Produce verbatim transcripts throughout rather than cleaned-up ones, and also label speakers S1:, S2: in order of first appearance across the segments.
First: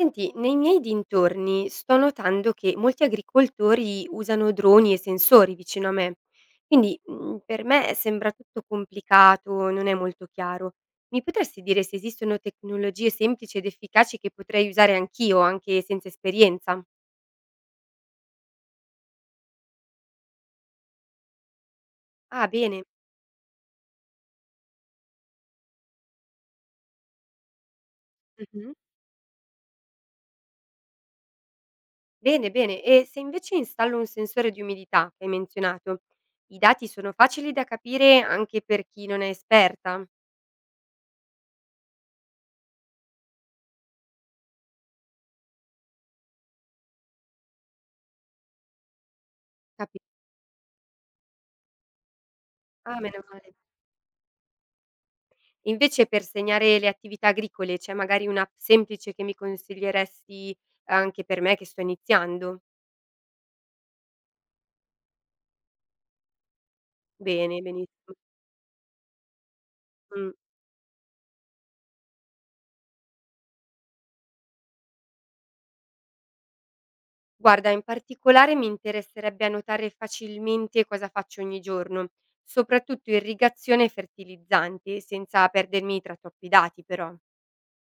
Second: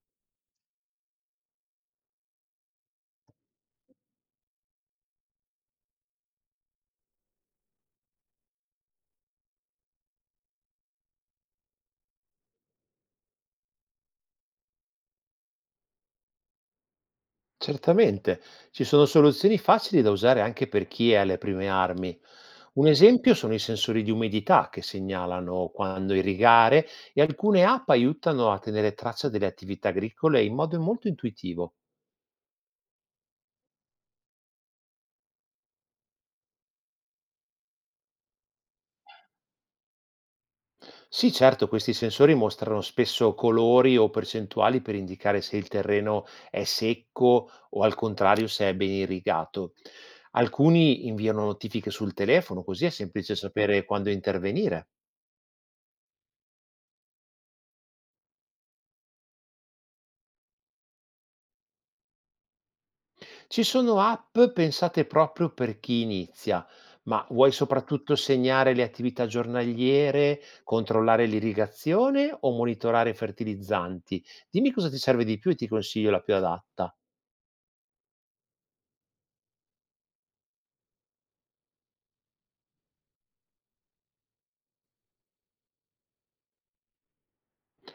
S1: Senti, nei miei dintorni sto notando che molti agricoltori usano droni e sensori vicino a me, quindi mm, per me sembra tutto complicato, non è molto chiaro. Mi potresti dire se esistono tecnologie semplici ed efficaci che potrei usare anch'io, anche senza esperienza?
S2: Certamente, ci sono soluzioni facili da usare anche per chi è alle prime armi.
S1: Ah, bene.
S2: Un esempio sono i sensori di umidità che segnalano quando irrigare e alcune app aiutano a
S1: Mhm.
S2: tenere traccia delle attività agricole in modo molto intuitivo.
S1: Bene, bene. E se invece installo un sensore di umidità che hai menzionato, i dati sono facili da capire anche per chi non è esperta?
S2: Sì, certo, questi sensori mostrano spesso colori o percentuali per indicare se il terreno è secco o al contrario se è ben irrigato.
S1: Capito.
S2: Alcuni inviano notifiche sul telefono, così è
S1: Ah, meno
S2: semplice
S1: male.
S2: sapere quando intervenire.
S1: Invece per segnare le attività agricole c'è magari un'app semplice che mi consiglieresti anche per me che sto iniziando?
S2: Ci sono app pensate proprio per chi inizia, ma vuoi
S1: Bene, benissimo.
S2: soprattutto segnare le attività
S1: Mh.
S2: giornaliere, controllare l'irrigazione o monitorare fertilizzanti? Dimmi cosa ti serve di più e ti consiglio la più adatta.
S1: Guarda, in particolare mi interesserebbe annotare facilmente cosa faccio ogni giorno, soprattutto irrigazione e fertilizzanti, senza perdermi tra troppi dati però.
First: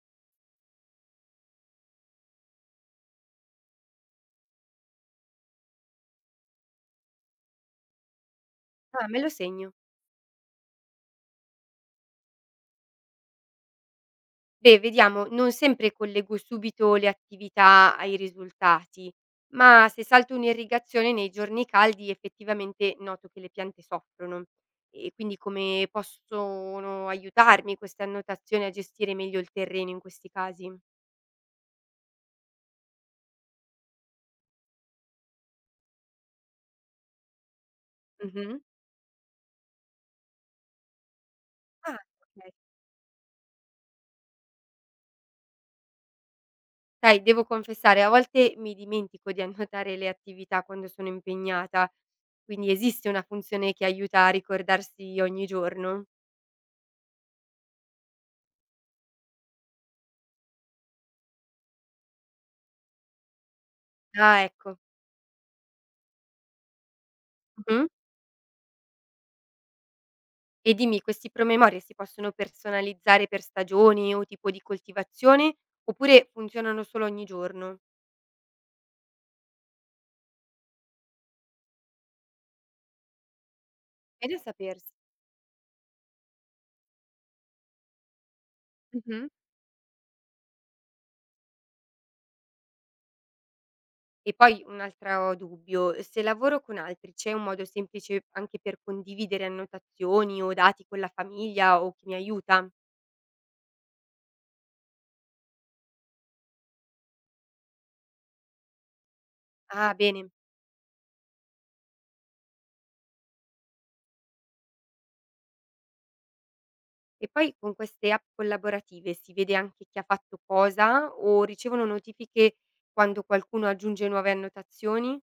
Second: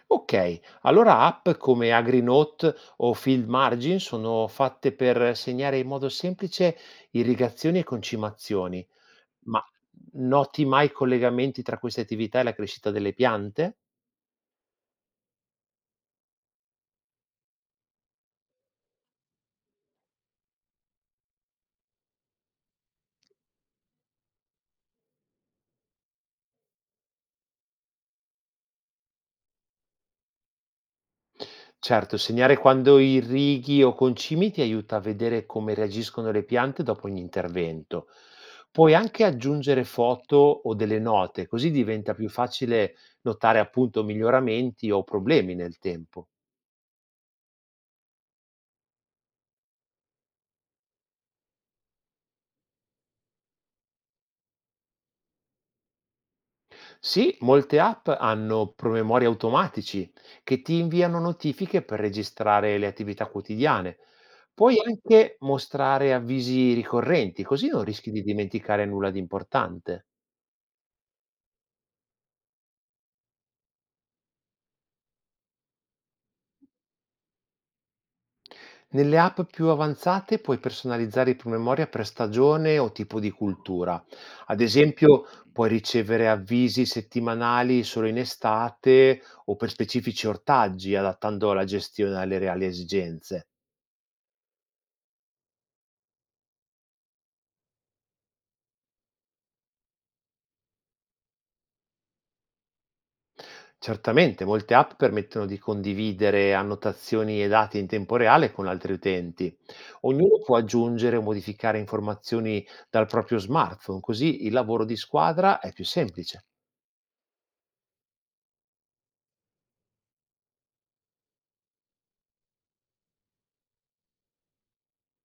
S2: Ok, allora app come AgriNote o Field Margin sono fatte per segnare in modo semplice irrigazioni e concimazioni,
S1: Ah, me lo
S2: ma
S1: segno.
S2: noti mai collegamenti tra queste attività e la crescita delle piante?
S1: Beh, vediamo, non sempre collego subito le attività ai risultati, ma se salto un'irrigazione nei giorni caldi effettivamente noto che le piante soffrono. E quindi come possono aiutarmi queste annotazioni a gestire meglio il terreno in questi casi?
S2: Certo, segnare quando irrighi o concimi ti aiuta a vedere come reagiscono le piante dopo ogni intervento.
S1: Mhm.
S2: Puoi anche aggiungere foto o delle note, così
S1: Ah,
S2: diventa più
S1: ok.
S2: facile notare appunto miglioramenti o problemi nel tempo.
S1: Sai, devo confessare, a volte mi dimentico di annotare le attività quando sono impegnata, quindi esiste una funzione che aiuta a ricordarsi ogni giorno.
S2: Sì, molte app hanno promemori automatici che ti inviano notifiche per registrare le attività quotidiane.
S1: Ah, ecco.
S2: Puoi anche mostrare avvisi ricorrenti, così non rischi di dimenticare nulla di importante.
S1: E dimmi, questi promemoria si possono personalizzare per stagioni o tipo di coltivazione, oppure funzionano solo ogni giorno?
S2: Nelle app più avanzate puoi personalizzare i promemoria per stagione o tipo di cultura.
S1: È da
S2: Ad
S1: sapersi.
S2: esempio, puoi ricevere avvisi settimanali solo in estate
S1: Mh-mh.
S2: o per specifici ortaggi, adattando la gestione alle reali esigenze.
S1: E poi un altro dubbio, se lavoro con altri c'è un modo semplice anche per condividere annotazioni o dati con la famiglia o chi mi aiuta?
S2: Certamente, molte app permettono di condividere annotazioni e dati in tempo reale con altri utenti.
S1: Ah, bene.
S2: Ognuno può aggiungere o modificare informazioni dal proprio smartphone, così il lavoro di squadra è più semplice.
S1: E poi con queste app collaborative si vede anche chi ha fatto cosa o ricevono notifiche quando qualcuno aggiunge nuove annotazioni?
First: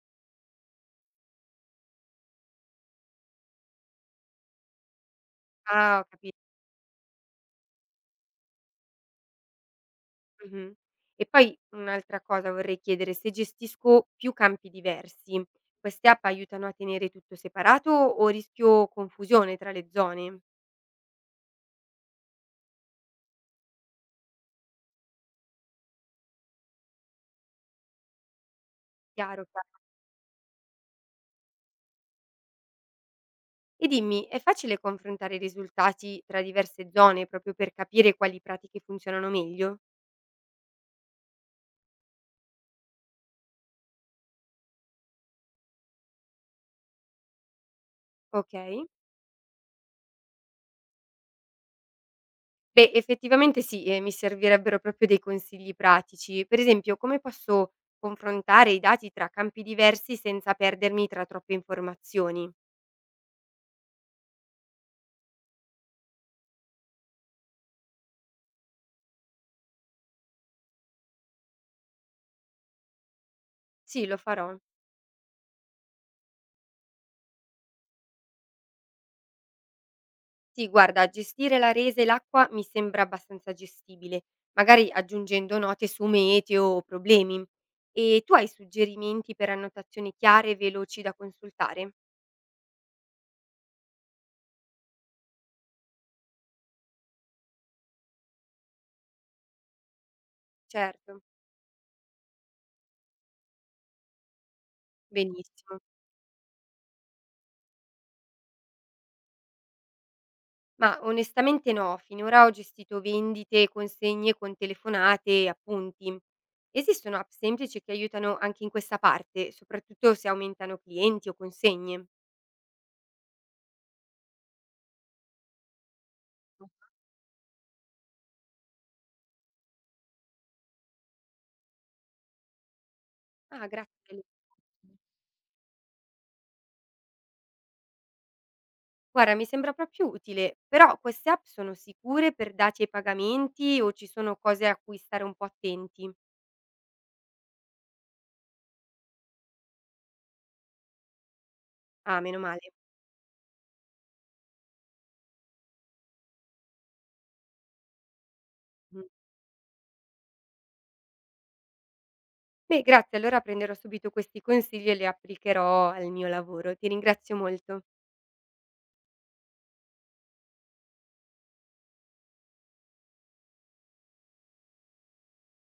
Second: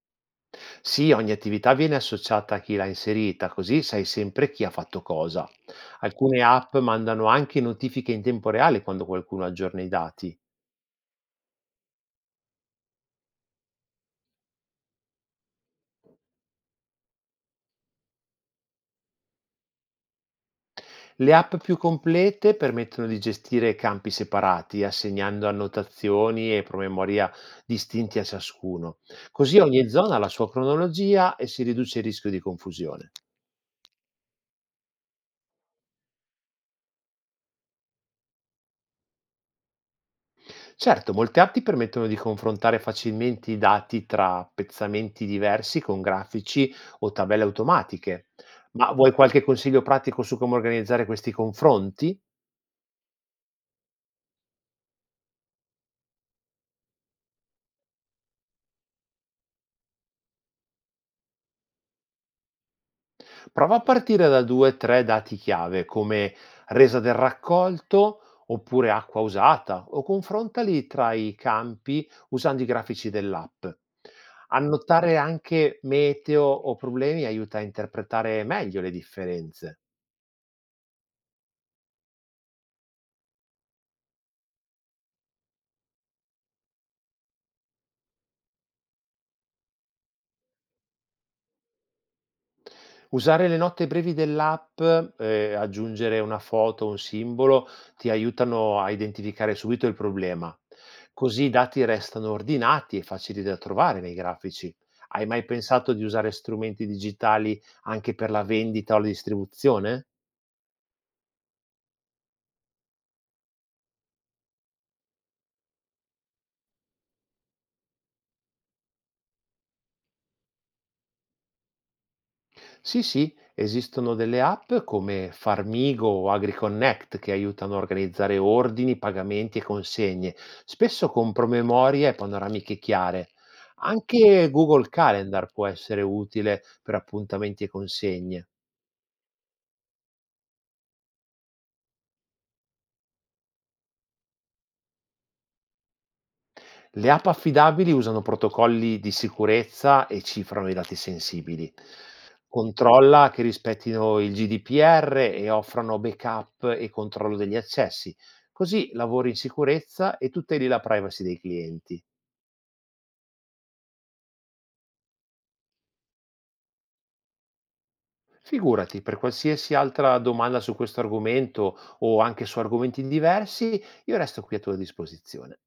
S2: Sì, ogni attività viene associata a chi l'ha inserita, così sai sempre chi ha fatto cosa.
S1: Ah, ho
S2: Alcune
S1: capito.
S2: app mandano anche notifiche in tempo reale quando qualcuno aggiorna i dati.
S1: Mh-mh. E poi un'altra cosa vorrei chiedere: se gestisco più campi diversi, queste app aiutano a tenere tutto separato o rischio confusione tra le zone?
S2: Le app più complete permettono di gestire campi separati, assegnando annotazioni e promemoria distinti a ciascuno.
S1: Chiaro,
S2: Così
S1: chiaro.
S2: ogni zona ha la sua cronologia e si riduce il rischio di confusione.
S1: E dimmi, è facile confrontare i risultati tra diverse zone proprio per capire quali pratiche funzionano meglio?
S2: Certo, molte app ti permettono di confrontare facilmente i dati tra pezzamenti diversi con grafici o tabelle automatiche.
S1: Okay.
S2: Ma vuoi qualche consiglio pratico su come organizzare questi confronti?
S1: Beh, effettivamente sì, ehm, mi servirebbero proprio dei consigli pratici. Per esempio, come posso confrontare i dati tra campi diversi senza perdermi tra troppe informazioni?
S2: Prova a partire da due o tre dati chiave, come resa del raccolto oppure acqua usata, o confrontali tra i campi usando i grafici dell'app.
S1: Sì, lo farò.
S2: Annotare anche meteo o problemi aiuta a interpretare meglio le differenze.
S1: Sì, guarda, gestire la resa e l'acqua mi sembra abbastanza gestibile, magari aggiungendo note su meteo o problemi. E tu hai suggerimenti per annotazioni chiare e veloci da consultare?
S2: Usare le note brevi dell'app, ehm, aggiungere una foto, un simbolo, ti aiutano a identificare subito il problema.
S1: Certo,
S2: Così i dati restano ordinati e facili da trovare nei grafici. Hai mai
S1: benissimo.
S2: pensato di usare strumenti digitali anche per la vendita o la distribuzione?
S1: Ma onestamente no, finora ho gestito vendite e consegne con telefonate e appunti. Esistono app semplici che aiutano anche in questa parte, soprattutto se aumentano clienti o consegne.
S2: Sì, sì, esistono delle app come Farmigo o AgriConnect che aiutano a organizzare ordini, pagamenti e consegne, spesso con promemoria e panoramiche chiare.
S1: Ah, grazie.
S2: Anche Google Calendar può essere utile per appuntamenti e consegne.
S1: Guarda, mi sembra proprio utile, però queste app sono sicure per dati e pagamenti o ci sono cose a cui stare un po' attenti?
S2: Le app affidabili usano protocolli di sicurezza e cifrano i dati sensibili.
S1: Ah, meno male.
S2: Controlla che rispettino il G D P R e offrano backup e controllo degli accessi. Così
S1: Mm.
S2: lavori in sicurezza e tuteli la privacy dei clienti.
S1: Beh, grazie, allora prenderò subito questi consigli e li applicherò al mio lavoro. Ti ringrazio molto.
S2: Figurati, per qualsiasi altra domanda su questo argomento o anche su argomenti diversi, io resto qui a tua disposizione.